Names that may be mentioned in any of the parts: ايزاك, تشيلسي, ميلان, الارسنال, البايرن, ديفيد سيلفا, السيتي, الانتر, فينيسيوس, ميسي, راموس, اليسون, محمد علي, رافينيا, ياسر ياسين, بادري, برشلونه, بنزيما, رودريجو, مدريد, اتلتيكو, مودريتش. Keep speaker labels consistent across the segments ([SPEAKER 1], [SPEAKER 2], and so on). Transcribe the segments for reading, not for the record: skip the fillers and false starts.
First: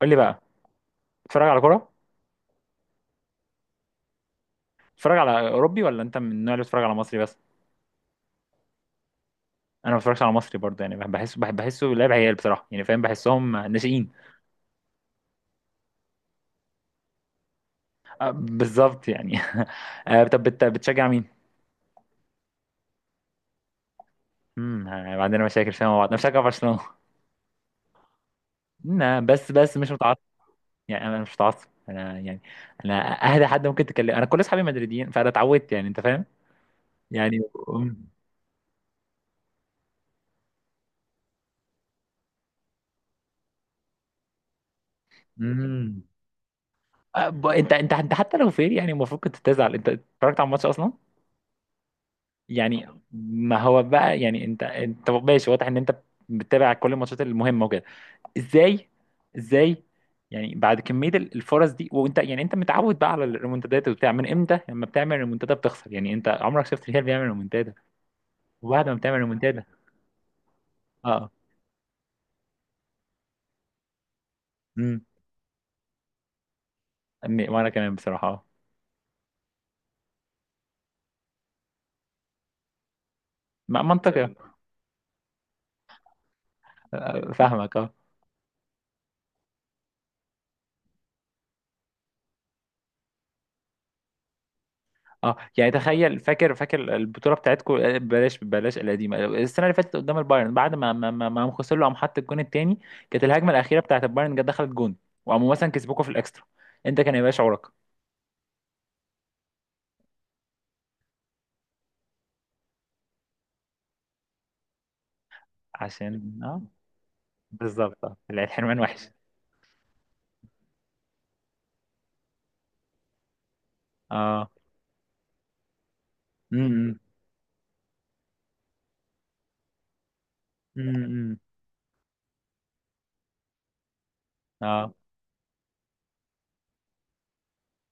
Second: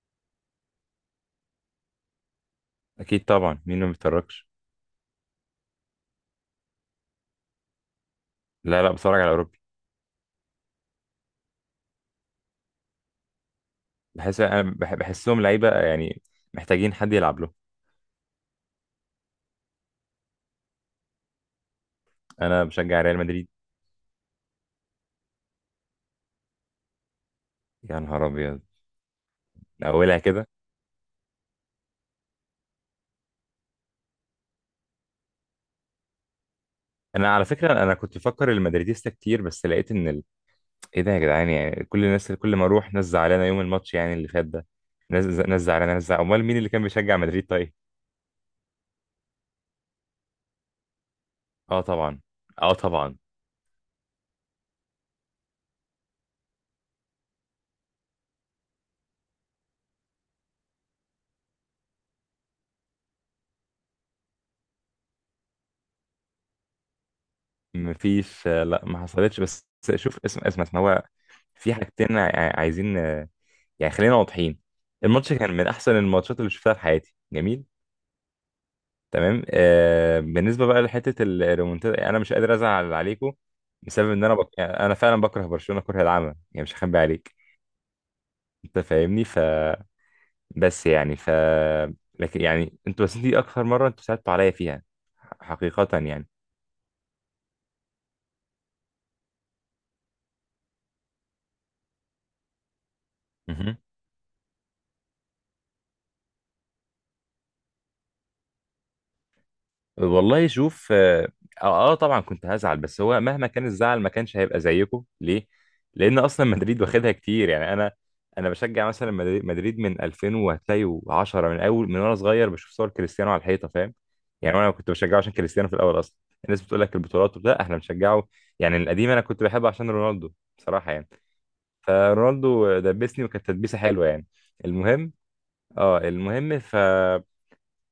[SPEAKER 1] قول لي بقى. بتتفرج على كوره؟
[SPEAKER 2] اكيد طبعا، مين ما بيتفرجش؟
[SPEAKER 1] بتتفرج على اوروبي ولا انت من النوع اللي بتتفرج على مصري بس؟
[SPEAKER 2] لا لا، بتفرج على اوروبي.
[SPEAKER 1] انا ما بتفرجش على مصري برضه، يعني بحس بحسه لعب عيال بصراحه، يعني فاهم، بحسهم ناشئين.
[SPEAKER 2] بحس انا بحسهم لعيبه يعني. محتاجين حد يلعب له.
[SPEAKER 1] آه، بالظبط يعني. آه، طب بتشجع مين؟
[SPEAKER 2] انا بشجع ريال مدريد.
[SPEAKER 1] آه، عندنا مشاكل فيها مع بعض. انا بشجع برشلونه.
[SPEAKER 2] يا نهار ابيض!
[SPEAKER 1] لا بس بس
[SPEAKER 2] من
[SPEAKER 1] مش متعصب.
[SPEAKER 2] اولها كده؟
[SPEAKER 1] يعني انا مش متعصب، انا يعني انا اهدى حد ممكن تكلم. انا كل اصحابي مدريديين، فانا اتعودت، يعني انت فاهم
[SPEAKER 2] انا
[SPEAKER 1] يعني.
[SPEAKER 2] على فكره انا
[SPEAKER 1] امم
[SPEAKER 2] كنت بفكر المدريديستا كتير، بس لقيت ان ايه ده يا جدعان، يعني كل الناس كل ما اروح ناس زعلانه يوم الماتش، يعني اللي فات ده. ناس زعلانه،
[SPEAKER 1] أمم.
[SPEAKER 2] ناس زعلانه، امال مين اللي كان بيشجع
[SPEAKER 1] آه،
[SPEAKER 2] مدريد طيب؟
[SPEAKER 1] انت حتى لو فير يعني المفروض كنت تزعل. انت اتفرجت على الماتش اصلا
[SPEAKER 2] اه طبعا. اه
[SPEAKER 1] يعني.
[SPEAKER 2] طبعا.
[SPEAKER 1] ما هو بقى يعني، انت ماشي، واضح ان انت بتتابع كل الماتشات المهمه وكده. ازاي؟ ازاي؟ يعني بعد كميه الفرص دي، وانت يعني انت متعود بقى على الريمونتادات وبتاع، من امتى لما بتعمل ريمونتادا بتخسر؟ يعني انت عمرك شفت الهلال بيعمل ريمونتادا؟
[SPEAKER 2] مفيش. لا،
[SPEAKER 1] وبعد ما
[SPEAKER 2] ما
[SPEAKER 1] بتعمل
[SPEAKER 2] حصلتش
[SPEAKER 1] ريمونتادا.
[SPEAKER 2] بس. شوف، اسم هو
[SPEAKER 1] اه.
[SPEAKER 2] في حاجتين عايزين، يعني خلينا واضحين.
[SPEAKER 1] امم
[SPEAKER 2] الماتش كان من احسن الماتشات اللي شفتها في حياتي، جميل،
[SPEAKER 1] وانا كمان بصراحه اه.
[SPEAKER 2] تمام. بالنسبه بقى لحته الريمونتادا، انا مش قادر ازعل عليكم بسبب ان
[SPEAKER 1] منطقي.
[SPEAKER 2] انا يعني انا فعلا بكره برشلونه كره العمى، يعني مش هخبي
[SPEAKER 1] آه،
[SPEAKER 2] عليك.
[SPEAKER 1] فاهمك آه.
[SPEAKER 2] انت فاهمني، بس يعني. لكن يعني انتوا، بس دي اكثر مره انتوا صعبتوا عليا فيها.
[SPEAKER 1] اه يعني
[SPEAKER 2] حقيقه
[SPEAKER 1] تخيل،
[SPEAKER 2] يعني.
[SPEAKER 1] فاكر البطوله بتاعتكم، بلاش القديمه، السنه اللي فاتت قدام البايرن، بعد ما ما ما ما قام خسر له، قام حط الجون التاني. كانت الهجمه
[SPEAKER 2] مهم.
[SPEAKER 1] الاخيره بتاعت البايرن جت دخلت جون. وقاموا مثلا كسبوكوا في الاكسترا، انت كان هيبقى شعورك؟
[SPEAKER 2] والله شوف اه آه، آه، طبعا كنت هزعل، بس هو مهما كان الزعل ما كانش هيبقى زيكم، ليه؟ لأن
[SPEAKER 1] عشان
[SPEAKER 2] أصلا
[SPEAKER 1] اه
[SPEAKER 2] مدريد واخدها كتير، يعني أنا.
[SPEAKER 1] بالظبط، اه، العيال حرمان
[SPEAKER 2] بشجع
[SPEAKER 1] وحش.
[SPEAKER 2] مثلا مدريد من 2000، وهتلاقي 10 من أول، من وأنا صغير بشوف صور كريستيانو على الحيطة، فاهم؟
[SPEAKER 1] اه.
[SPEAKER 2] يعني أنا كنت بشجعه عشان كريستيانو في الأول أصلا. الناس بتقول لك
[SPEAKER 1] امم.
[SPEAKER 2] البطولات، لا احنا بنشجعه، يعني القديم أنا كنت بحبه عشان رونالدو، بصراحة يعني.
[SPEAKER 1] امم.
[SPEAKER 2] فرونالدو دبسني، وكانت تدبيسة حلوة يعني.
[SPEAKER 1] اه.
[SPEAKER 2] المهم. اه المهم،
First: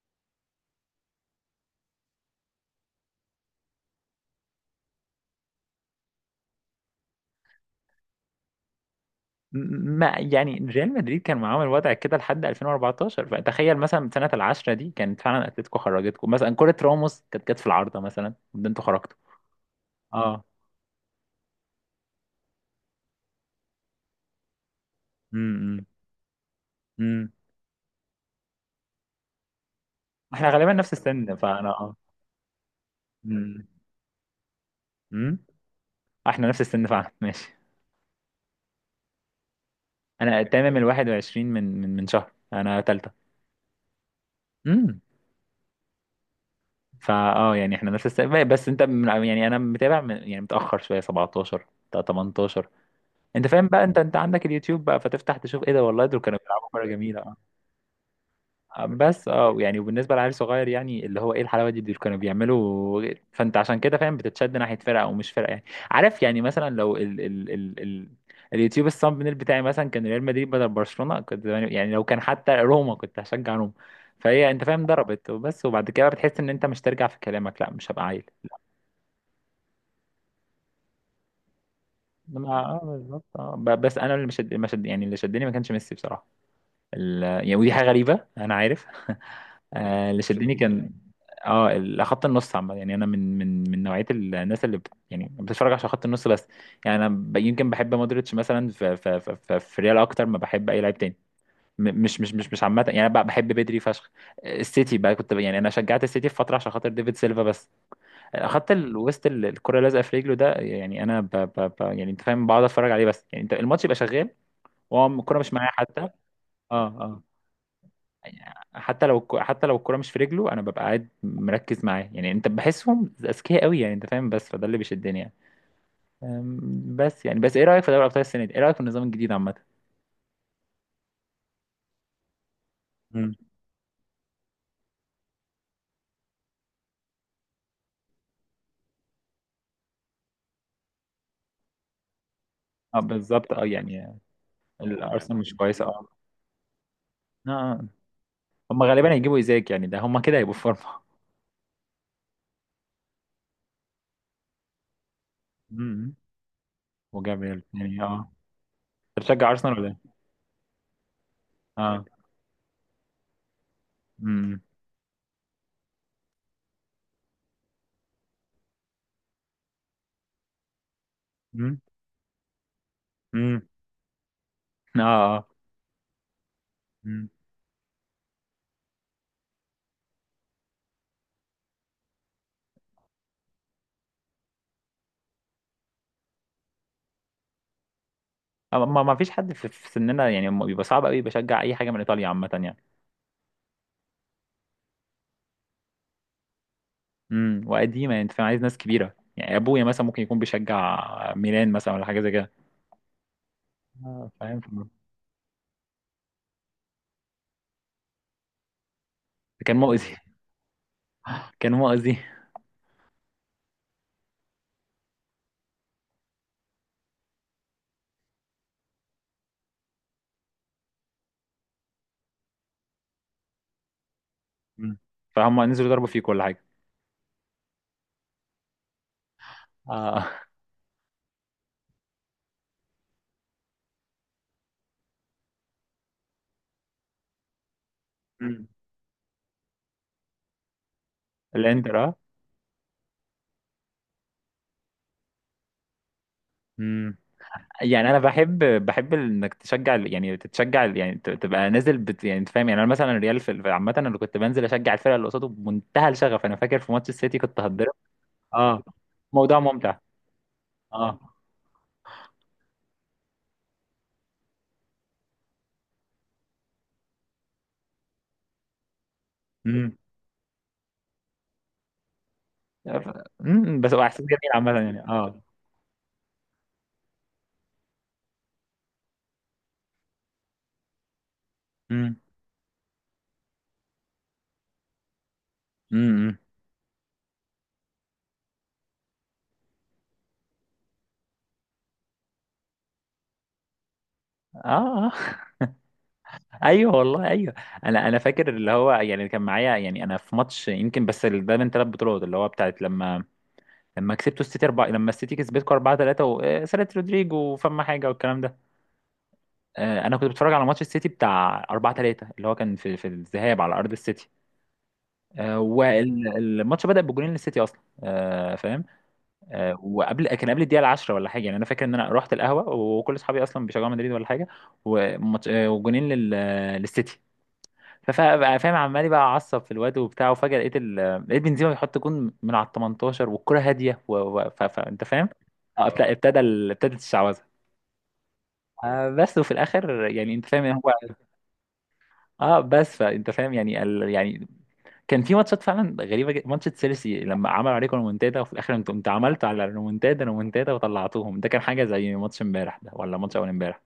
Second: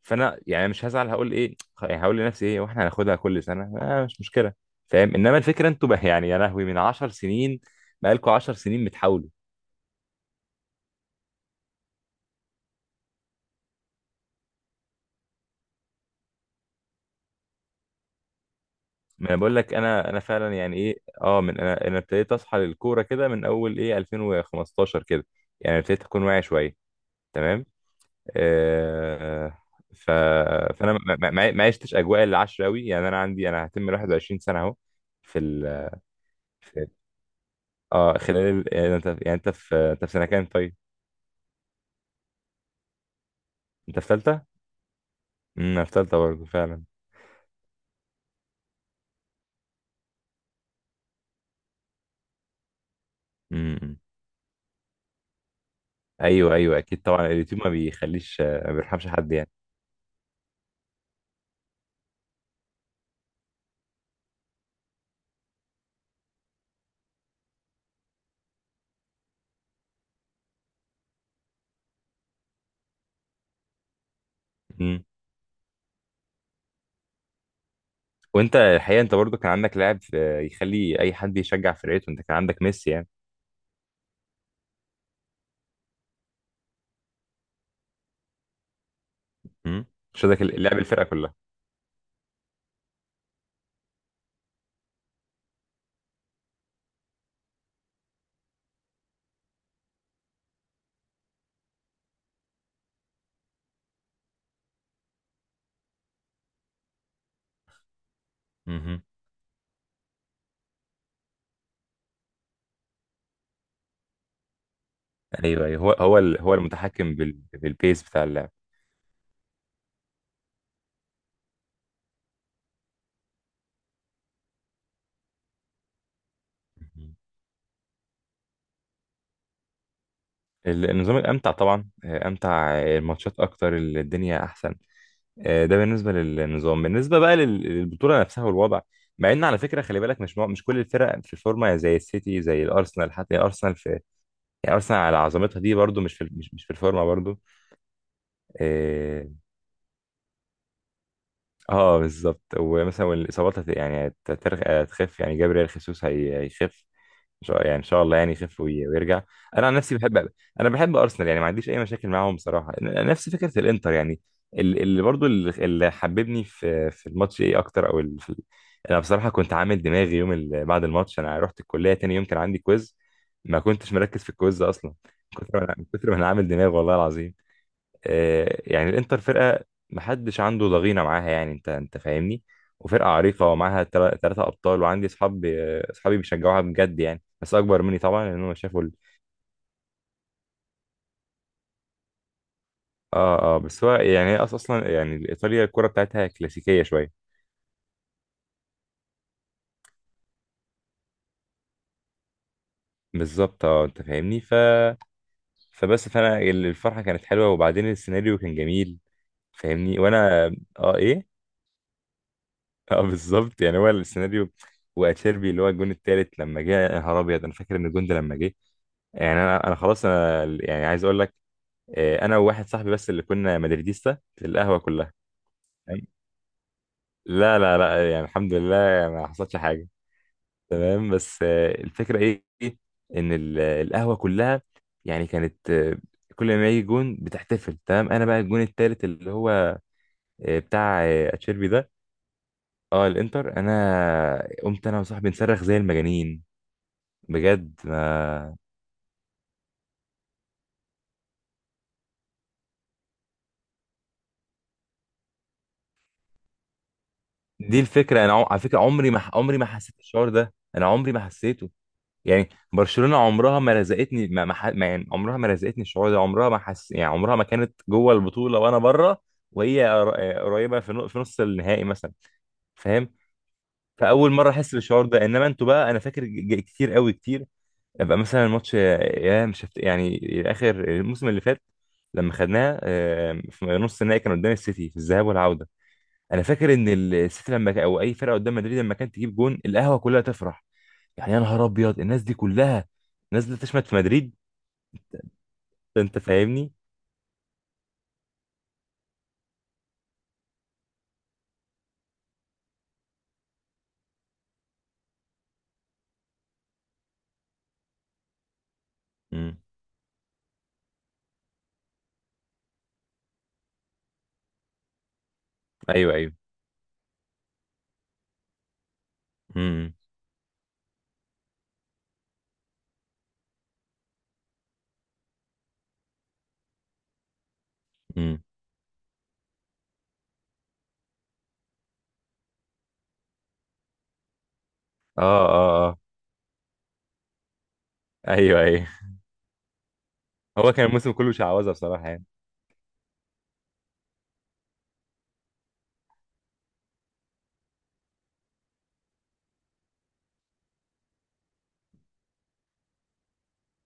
[SPEAKER 2] فانا يعني مش هزعل، هقول ايه، يعني هقول لنفسي ايه، واحنا هناخدها كل سنه، مش مشكله، فاهم. انما الفكره انتوا بقى، يعني يا لهوي، من 10 سنين، بقالكوا 10 سنين بتحاولوا.
[SPEAKER 1] م- ما يعني ريال مدريد كان معاهم الوضع كده لحد 2014، فتخيل مثلا سنه العشرة دي كانت فعلا اتلتيكو خرجتكم مثلا، كره راموس كانت جت في العارضه مثلا، ده انتوا خرجتوا.
[SPEAKER 2] ما انا بقول لك انا،
[SPEAKER 1] اه.
[SPEAKER 2] فعلا يعني ايه. اه من انا، ابتديت اصحى للكوره كده من اول ايه، 2015 كده، يعني ابتديت اكون واعي شويه،
[SPEAKER 1] امم.
[SPEAKER 2] تمام، آه، ف
[SPEAKER 1] احنا غالبا نفس
[SPEAKER 2] فانا
[SPEAKER 1] السن
[SPEAKER 2] ما
[SPEAKER 1] فانا
[SPEAKER 2] عشتش
[SPEAKER 1] اه.
[SPEAKER 2] اجواء العشره قوي، يعني انا عندي، انا
[SPEAKER 1] امم.
[SPEAKER 2] هتم 21 سنه اهو.
[SPEAKER 1] امم.
[SPEAKER 2] في ال
[SPEAKER 1] احنا نفس
[SPEAKER 2] في
[SPEAKER 1] السن فعلا ماشي.
[SPEAKER 2] اه خلال انت في سنه
[SPEAKER 1] انا
[SPEAKER 2] كام طيب؟
[SPEAKER 1] تمام ال 21 من من من شهر، انا تالتة.
[SPEAKER 2] انت في ثالثه؟
[SPEAKER 1] امم.
[SPEAKER 2] في تالتة برضه فعلا.
[SPEAKER 1] فا اه يعني احنا نفس السن، بس انت يعني انا متابع من يعني متأخر شوية، 17 تا 18. انت فاهم
[SPEAKER 2] امم،
[SPEAKER 1] بقى، انت عندك اليوتيوب بقى فتفتح تشوف، ايه ده، والله دول كانوا
[SPEAKER 2] ايوه،
[SPEAKER 1] بيلعبوا
[SPEAKER 2] ايوه،
[SPEAKER 1] كورة
[SPEAKER 2] اكيد طبعا،
[SPEAKER 1] جميلة.
[SPEAKER 2] اليوتيوب ما بيخليش، ما بيرحمش
[SPEAKER 1] بس
[SPEAKER 2] حد يعني.
[SPEAKER 1] اه يعني وبالنسبه لعيل صغير يعني، اللي هو ايه الحلاوه دي اللي كانوا بيعملوا. فانت عشان كده فاهم بتتشد ناحيه فرقه او مش فرقه يعني. عارف، يعني مثلا لو ال اليوتيوب الثامبنيل بتاعي مثلا كان ريال مدريد بدل برشلونه، كنت يعني لو كان حتى روما كنت هشجع روما. فهي انت فاهم
[SPEAKER 2] امم.
[SPEAKER 1] ضربت وبس، وبعد كده بتحس ان انت مش ترجع في كلامك، لا مش هبقى عيل.
[SPEAKER 2] وانت الحقيقه، انت برضه كان عندك لاعب يخلي اي حد يشجع فرقته، انت كان
[SPEAKER 1] لا ما
[SPEAKER 2] عندك
[SPEAKER 1] اه
[SPEAKER 2] ميسي يعني.
[SPEAKER 1] بالظبط، اه، بس انا اللي مش يعني اللي شدني ما كانش ميسي بصراحه. يعني ودي حاجة غريبة أنا عارف.
[SPEAKER 2] امم.
[SPEAKER 1] آه، اللي
[SPEAKER 2] شدك
[SPEAKER 1] شدني، شدك كان
[SPEAKER 2] اللعب،
[SPEAKER 1] يعني،
[SPEAKER 2] الفرقه كلها.
[SPEAKER 1] اه خط النص عامة. يعني أنا من من من نوعية الناس اللي يعني بتتفرج عشان خط النص بس. يعني أنا يمكن بحب مودريتش مثلا في ريال أكتر ما بحب أي لاعب تاني. مش عامة يعني، أنا بقى بحب بدري فشخ. السيتي بقى كنت يعني أنا شجعت السيتي في فترة عشان خاطر ديفيد سيلفا بس. خط
[SPEAKER 2] امم.
[SPEAKER 1] الوسط الكرة لازقة في رجله، ده يعني أنا يعني أنت فاهم، بقعد أتفرج عليه بس، يعني أنت الماتش يبقى شغال وهو الكرة مش
[SPEAKER 2] ايوه،
[SPEAKER 1] معايا
[SPEAKER 2] ايوه، هو
[SPEAKER 1] حتى.
[SPEAKER 2] هو هو
[SPEAKER 1] اه.
[SPEAKER 2] المتحكم
[SPEAKER 1] آه.
[SPEAKER 2] بالبيس بتاع اللعب.
[SPEAKER 1] حتى لو حتى لو الكرة مش في رجله انا ببقى قاعد مركز معاه، يعني انت بحسهم اذكياء قوي، يعني انت فاهم، بس فده اللي بيشدني يعني.
[SPEAKER 2] امم.
[SPEAKER 1] بس يعني، بس ايه رأيك في دوري ابطال السنة دي؟ ايه رأيك في النظام الجديد عامة؟
[SPEAKER 2] النظام الامتع طبعا، آه، امتع، آه،
[SPEAKER 1] مم.
[SPEAKER 2] الماتشات اكتر، الدنيا احسن. ده بالنسبه للنظام، بالنسبه بقى للبطوله نفسها والوضع. مع ان على فكره خلي بالك، مش كل الفرق في الفورمه، زي السيتي، زي
[SPEAKER 1] اه
[SPEAKER 2] الارسنال، حتى
[SPEAKER 1] بالظبط اه
[SPEAKER 2] ارسنال في.
[SPEAKER 1] يعني.
[SPEAKER 2] يعني ارسنال على
[SPEAKER 1] الارسنال مش
[SPEAKER 2] عظمتها دي
[SPEAKER 1] كويسة
[SPEAKER 2] برضو
[SPEAKER 1] اه.
[SPEAKER 2] مش في مش في الفورمه برضو.
[SPEAKER 1] آه. آه. هم غالبا
[SPEAKER 2] اه,
[SPEAKER 1] هيجيبوا ايزاك، يعني ده هم كده هيبقوا في فورمة.
[SPEAKER 2] بالظبط، ومثلا، والاصابات هتخف، يعني جابريل خيسوس
[SPEAKER 1] أمم.
[SPEAKER 2] هيخف.
[SPEAKER 1] وجابريل
[SPEAKER 2] ان شاء
[SPEAKER 1] يعني اه.
[SPEAKER 2] الله، يعني يخف ويرجع.
[SPEAKER 1] انت بتشجع
[SPEAKER 2] انا عن
[SPEAKER 1] ارسنال ولا
[SPEAKER 2] نفسي
[SPEAKER 1] ايه؟
[SPEAKER 2] بحب. انا بحب ارسنال، يعني ما عنديش اي
[SPEAKER 1] اه.
[SPEAKER 2] مشاكل معاهم بصراحه، نفس فكره الانتر يعني.
[SPEAKER 1] امم.
[SPEAKER 2] اللي حببني في الماتش، ايه اكتر، او انا بصراحه كنت عامل دماغي يوم بعد الماتش، انا رحت
[SPEAKER 1] امم.
[SPEAKER 2] الكليه تاني يوم، كان عندي كويز. ما
[SPEAKER 1] أمم.
[SPEAKER 2] كنتش مركز في الكويز اصلا.
[SPEAKER 1] اه. اه.
[SPEAKER 2] من كتر ما انا عامل دماغ، والله
[SPEAKER 1] أمم.
[SPEAKER 2] العظيم. يعني الانتر فرقه محدش عنده ضغينه معاها، يعني انت فاهمني. وفرقه عريقه ومعاها ثلاثه ابطال وعندي اصحاب. اصحابي بيشجعوها بجد يعني، بس اكبر مني طبعا، لان هم شافوا
[SPEAKER 1] آه، ما ما فيش حد في في سننا يعني بيبقى صعب قوي بشجع اي حاجة من ايطاليا عامة يعني.
[SPEAKER 2] اه بس هو يعني هي اصلا، يعني ايطاليا الكره بتاعتها كلاسيكيه شويه.
[SPEAKER 1] امم. وقديمه، يعني انت فاهم، عايز ناس كبيره يعني، ابويا مثلا ممكن يكون بيشجع ميلان مثلا ولا حاجه زي كده.
[SPEAKER 2] بالظبط، انت
[SPEAKER 1] آه،
[SPEAKER 2] فاهمني،
[SPEAKER 1] فاهم.
[SPEAKER 2] فبس، فانا الفرحه كانت حلوه، وبعدين السيناريو كان جميل،
[SPEAKER 1] كان
[SPEAKER 2] فاهمني،
[SPEAKER 1] مؤذي.
[SPEAKER 2] وانا. اه ايه؟
[SPEAKER 1] كان مؤذي.
[SPEAKER 2] اه بالظبط، يعني هو السيناريو. واتشيربي اللي هو الجون التالت، لما جه، يا نهار ابيض، انا فاكر ان الجون ده لما جه. يعني انا، خلاص، انا يعني عايز اقول لك. انا وواحد صاحبي بس اللي كنا مدريديستا في القهوه
[SPEAKER 1] مم.
[SPEAKER 2] كلها.
[SPEAKER 1] فهم نزلوا
[SPEAKER 2] تمام؟
[SPEAKER 1] ضربوا فيه كل حاجه.
[SPEAKER 2] لا، لا، لا، يعني الحمد لله، ما حصلش حاجه.
[SPEAKER 1] اه.
[SPEAKER 2] تمام، بس الفكره إيه؟ ان القهوه كلها يعني كانت، كل ما يجي جون بتحتفل، تمام. انا بقى الجون
[SPEAKER 1] مم.
[SPEAKER 2] التالت اللي هو، بتاع، اتشيربي ده.
[SPEAKER 1] الانتر اه.
[SPEAKER 2] اه الانتر، انا قمت انا وصاحبي نصرخ زي المجانين،
[SPEAKER 1] مم.
[SPEAKER 2] بجد،
[SPEAKER 1] يعني انا
[SPEAKER 2] ما.
[SPEAKER 1] بحب، بحب انك تشجع يعني تتشجع يعني تبقى نازل بت، يعني انت فاهم يعني. انا مثلا الريال عامه انا كنت بنزل اشجع الفرقه اللي قصاده بمنتهى الشغف. انا فاكر في ماتش السيتي كنت
[SPEAKER 2] دي
[SPEAKER 1] هتضرب.
[SPEAKER 2] الفكره، انا على فكره
[SPEAKER 1] اه.
[SPEAKER 2] عمري
[SPEAKER 1] موضوع
[SPEAKER 2] ما حسيت
[SPEAKER 1] ممتع.
[SPEAKER 2] الشعور ده، انا عمري
[SPEAKER 1] اه.
[SPEAKER 2] ما حسيته. يعني برشلونة عمرها ما رزقتني ما ما ح- ما- يعني عمرها ما رزقتني الشعور ده، عمرها ما حس، يعني عمرها ما كانت جوه البطولة وانا بره. وهي
[SPEAKER 1] امم.
[SPEAKER 2] قريبة في في نص النهائي مثلا، فاهم.
[SPEAKER 1] امم. بس هو احساس
[SPEAKER 2] فاول
[SPEAKER 1] جميل
[SPEAKER 2] مرة احس
[SPEAKER 1] عامه يعني.
[SPEAKER 2] بالشعور ده، انما انتوا بقى، انا فاكر كتير قوي، كتير. ابقى مثلا الماتش، يا مش هفت... يعني اخر الموسم اللي فات،
[SPEAKER 1] اه.
[SPEAKER 2] لما خدناها، في نص النهائي، كان قدام السيتي في الذهاب والعوده.
[SPEAKER 1] امم.
[SPEAKER 2] انا فاكر ان السيتي لما او اي فرقه قدام مدريد لما كانت تجيب جون، القهوه كلها تفرح. يعني يا نهار ابيض، الناس دي كلها نازله تشمت في مدريد،
[SPEAKER 1] اه. آه.
[SPEAKER 2] ده انت فاهمني.
[SPEAKER 1] ايوه والله ايوه. انا انا فاكر، اللي هو يعني كان معايا، يعني انا في ماتش يمكن، بس ده من ثلاث بطولات، اللي هو بتاعت لما لما كسبتوا السيتي اربعه، لما السيتي كسبتكم اربعه ثلاثه وسالة رودريجو وفما حاجه والكلام ده.
[SPEAKER 2] امم.
[SPEAKER 1] آه، انا كنت بتفرج على ماتش السيتي بتاع اربعه ثلاثه، اللي هو كان في في الذهاب على ارض السيتي. آه،
[SPEAKER 2] ايوه، ايوه.
[SPEAKER 1] والماتش بدأ بجولين للسيتي اصلا، آه، فاهم. آه،
[SPEAKER 2] امم.
[SPEAKER 1] وقبل، كان قبل الدقيقه 10 ولا حاجه، يعني انا فاكر ان انا رحت القهوه وكل اصحابي اصلا بيشجعوا مدريد ولا حاجه. آه، وجولين للسيتي.
[SPEAKER 2] امم.
[SPEAKER 1] فاهم، عمال بقى اعصب في الواد وبتاع، وفجاه لقيت لقيت بنزيما بيحط جون من على ال 18 والكره هاديه انت
[SPEAKER 2] اه،
[SPEAKER 1] فاهم. اه
[SPEAKER 2] اه، اه.
[SPEAKER 1] اه ابتدت الشعوذه.
[SPEAKER 2] ايوه، ايوه.
[SPEAKER 1] آه بس، وفي الاخر يعني انت فاهم إن
[SPEAKER 2] هو كان
[SPEAKER 1] هو،
[SPEAKER 2] الموسم كله شعوذه بصراحه يعني.
[SPEAKER 1] اه بس فانت فاهم يعني ال... يعني. كان في ماتشات فعلا غريبه جدا، ماتش تشيلسي لما عملوا عليكم ريمونتادا وفي الاخر انت عملتوا على ريمونتادا ريمونتادا وطلعتوهم. ده كان حاجه زي ماتش امبارح ده ولا ماتش اول امبارح.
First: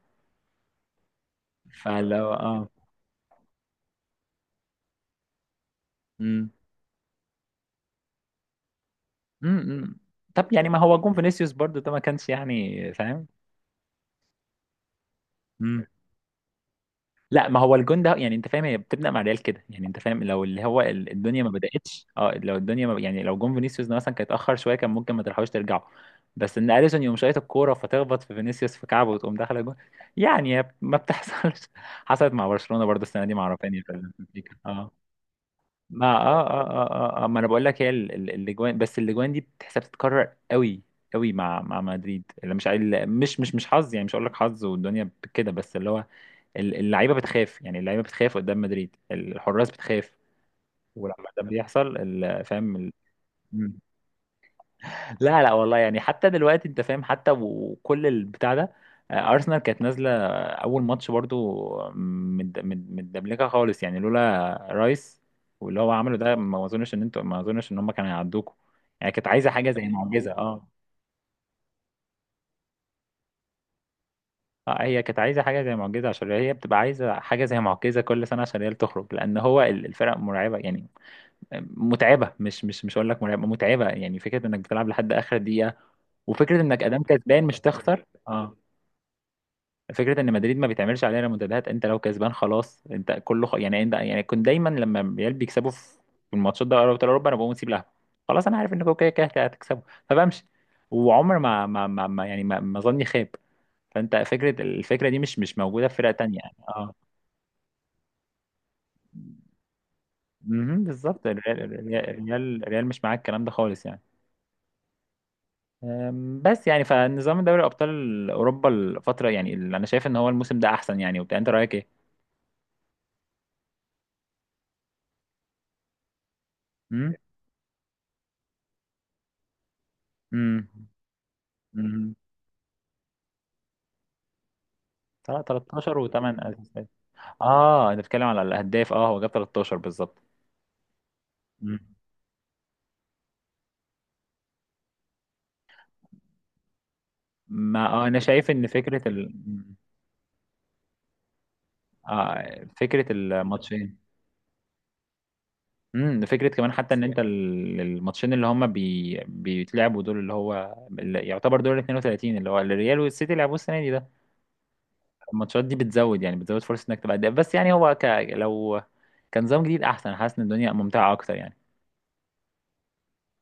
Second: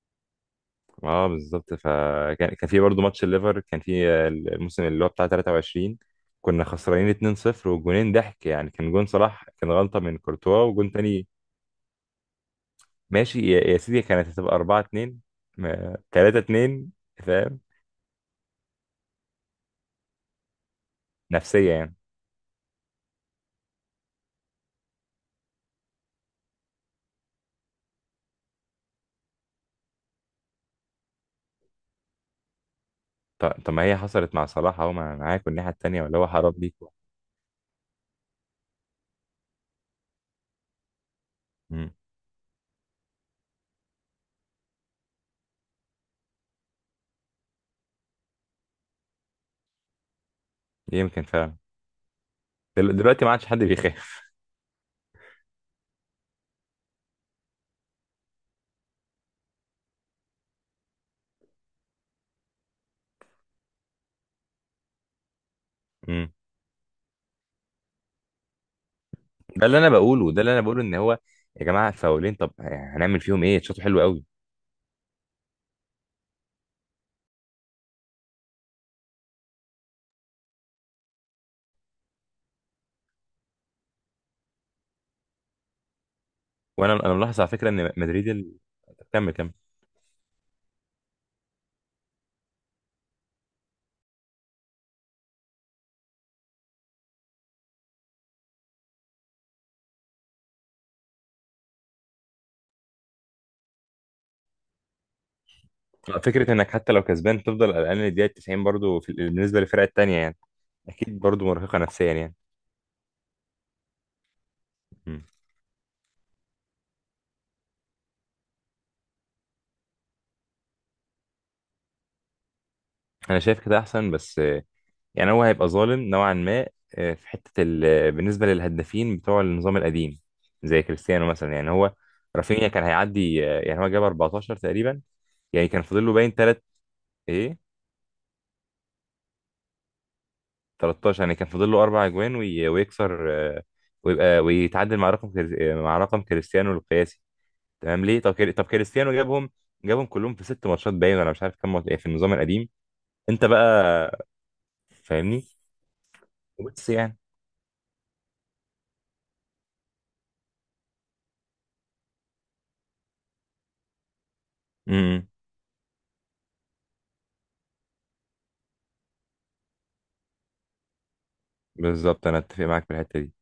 [SPEAKER 2] اه بالظبط،
[SPEAKER 1] فاللي هو
[SPEAKER 2] فكان
[SPEAKER 1] اه.
[SPEAKER 2] كان في برضه ماتش الليفر، كان في، الموسم اللي هو بتاع 23.
[SPEAKER 1] امم.
[SPEAKER 2] كنا خسرانين 2-0، وجونين ضحك يعني، كان جون صلاح
[SPEAKER 1] امم.
[SPEAKER 2] كان
[SPEAKER 1] امم.
[SPEAKER 2] غلطه من
[SPEAKER 1] طب
[SPEAKER 2] كورتوا،
[SPEAKER 1] يعني ما
[SPEAKER 2] وجون
[SPEAKER 1] هو جون
[SPEAKER 2] تاني.
[SPEAKER 1] فينيسيوس برضو ده ما كانش يعني فاهم.
[SPEAKER 2] ماشي يا، سيدي، كانت هتبقى 4-2، 3-2،
[SPEAKER 1] لا ما
[SPEAKER 2] فاهم،
[SPEAKER 1] هو الجون ده، يعني انت فاهم، هي بتبدا مع ريال كده، يعني انت فاهم لو اللي هو الدنيا ما
[SPEAKER 2] نفسيه يعني.
[SPEAKER 1] بداتش، اه لو الدنيا ما يعني لو جون فينيسيوس ده مثلا كان اتاخر شويه كان ممكن ما تلحقوش ترجعوا. بس ان اليسون يقوم شايط الكوره فتخبط في فينيسيوس في كعبه وتقوم داخله جون، يعني ما بتحصلش. حصلت مع برشلونه برضه السنه دي مع
[SPEAKER 2] طب، طب،
[SPEAKER 1] رافينيا
[SPEAKER 2] ما
[SPEAKER 1] في
[SPEAKER 2] هي حصلت مع صلاح
[SPEAKER 1] الفكره.
[SPEAKER 2] اهو، ما أنا معاك والناحيه التانيه،
[SPEAKER 1] ما
[SPEAKER 2] ولا هو
[SPEAKER 1] اه
[SPEAKER 2] حرام
[SPEAKER 1] اه
[SPEAKER 2] ليك؟
[SPEAKER 1] اه اه, آه ما انا بقول لك، هي الاجوان، بس الاجوان دي بتحسب تتكرر قوي قوي مع مع
[SPEAKER 2] امم
[SPEAKER 1] مدريد، اللي مش عايل مش حظ يعني، مش هقول لك حظ والدنيا كده، بس اللي هو اللعيبه بتخاف، يعني اللعيبه بتخاف قدام مدريد، الحراس بتخاف.
[SPEAKER 2] يمكن
[SPEAKER 1] ولما ده
[SPEAKER 2] فعلا.
[SPEAKER 1] بيحصل فاهم.
[SPEAKER 2] دلوقتي ما عادش حد بيخاف.
[SPEAKER 1] لا لا والله يعني، حتى دلوقتي انت فاهم حتى وكل البتاع ده. آه، ارسنال كانت نازله اول ماتش برضو متدملكه خالص، يعني لولا رايس واللي هو عمله
[SPEAKER 2] امم.
[SPEAKER 1] ده، ما اظنش ان ما اظنش ان هم كانوا هيعدوكوا. يعني كانت عايزه
[SPEAKER 2] ده
[SPEAKER 1] حاجه
[SPEAKER 2] اللي
[SPEAKER 1] زي
[SPEAKER 2] انا
[SPEAKER 1] معجزه
[SPEAKER 2] بقوله، ده اللي انا
[SPEAKER 1] اه.
[SPEAKER 2] بقوله، ان هو يا جماعه فاولين، طب يعني هنعمل فيهم ايه، شاطر، حلو قوي.
[SPEAKER 1] اه هي كانت عايزه حاجه زي معجزه، عشان هي بتبقى عايزه حاجه زي معجزه كل سنه، عشان هي اللي تخرج، لان هو الفرق مرعبه يعني. آه، متعبه، مش هقول لك مرعبه، متعبه، يعني فكره انك بتلعب لحد اخر دقيقه، وفكره انك
[SPEAKER 2] وانا
[SPEAKER 1] ادام
[SPEAKER 2] ملاحظ
[SPEAKER 1] كسبان
[SPEAKER 2] على
[SPEAKER 1] مش
[SPEAKER 2] فكره ان
[SPEAKER 1] تخسر.
[SPEAKER 2] مدريد
[SPEAKER 1] اه.
[SPEAKER 2] كمل، كمل.
[SPEAKER 1] فكره ان مدريد ما بتعملش علينا منتديات، انت لو كسبان خلاص انت كله يعني انت، يعني كنت دايما لما ريال بيكسبوا في في الماتشات ده ابطال اوروبا، انا بقوم اسيب لها، خلاص انا عارف انكم كده كده هتكسبوا، فبمشي. وعمر يعني ما ظني خاب. فانت فكره، الفكره دي مش مش موجوده في فرقه تانية
[SPEAKER 2] فكره
[SPEAKER 1] يعني.
[SPEAKER 2] انك حتى
[SPEAKER 1] اه.
[SPEAKER 2] لو كسبان تفضل قلقان للدقيقه 90 برضو، بالنسبه للفرقه التانيه يعني.
[SPEAKER 1] مهم،
[SPEAKER 2] اكيد
[SPEAKER 1] بالظبط،
[SPEAKER 2] برضو مرهقه نفسيا يعني.
[SPEAKER 1] الريال مش معاك الكلام ده خالص يعني.
[SPEAKER 2] امم.
[SPEAKER 1] بس يعني، فنظام دوري ابطال اوروبا الفتره، يعني اللي انا شايف ان هو الموسم ده احسن يعني وبتاع، انت رايك ايه؟
[SPEAKER 2] انا شايف كده احسن، بس يعني هو هيبقى ظالم نوعا ما.
[SPEAKER 1] امم.
[SPEAKER 2] في حتة ال... آه، بالنسبة للهدافين بتوع النظام القديم، زي كريستيانو مثلا يعني هو.
[SPEAKER 1] امم.
[SPEAKER 2] رافينيا كان هيعدي، يعني هو جاب 14 تقريبا،
[SPEAKER 1] طلع
[SPEAKER 2] يعني كان فاضل
[SPEAKER 1] 13
[SPEAKER 2] له
[SPEAKER 1] و8
[SPEAKER 2] باين تلات،
[SPEAKER 1] اساسات.
[SPEAKER 2] ايه،
[SPEAKER 1] اه انا بتكلم على الاهداف، اه هو جاب 13 بالظبط.
[SPEAKER 2] 13، يعني كان فاضل
[SPEAKER 1] مم.
[SPEAKER 2] له اربع اجوان، ويكسر، ويبقى ويتعادل مع رقم كريس... آه، مع رقم كريستيانو القياسي.
[SPEAKER 1] ما
[SPEAKER 2] تمام،
[SPEAKER 1] آه انا
[SPEAKER 2] ليه؟ طب
[SPEAKER 1] شايف
[SPEAKER 2] طب
[SPEAKER 1] ان فكره
[SPEAKER 2] كريستيانو جابهم،
[SPEAKER 1] مم.
[SPEAKER 2] جابهم كلهم في ست ماتشات باين، ولا مش عارف كام ماتش، إيه في النظام
[SPEAKER 1] آه
[SPEAKER 2] القديم.
[SPEAKER 1] فكره
[SPEAKER 2] انت
[SPEAKER 1] الماتشين.
[SPEAKER 2] بقى فاهمني،
[SPEAKER 1] امم. فكره كمان
[SPEAKER 2] بس
[SPEAKER 1] حتى ان انت
[SPEAKER 2] يعني.
[SPEAKER 1] الماتشين اللي هم بيتلعبوا دول، اللي هو اللي يعتبر دور ال 32، اللي هو الريال والسيتي لعبوه السنه دي ده.
[SPEAKER 2] امم.
[SPEAKER 1] الماتشات دي بتزود، يعني بتزود فرصه انك تبقى هداف، بس يعني هو لو كان نظام جديد احسن، حاسس ان الدنيا ممتعه اكتر يعني.
[SPEAKER 2] بالظبط، انا اتفق معاك في الحتة دي.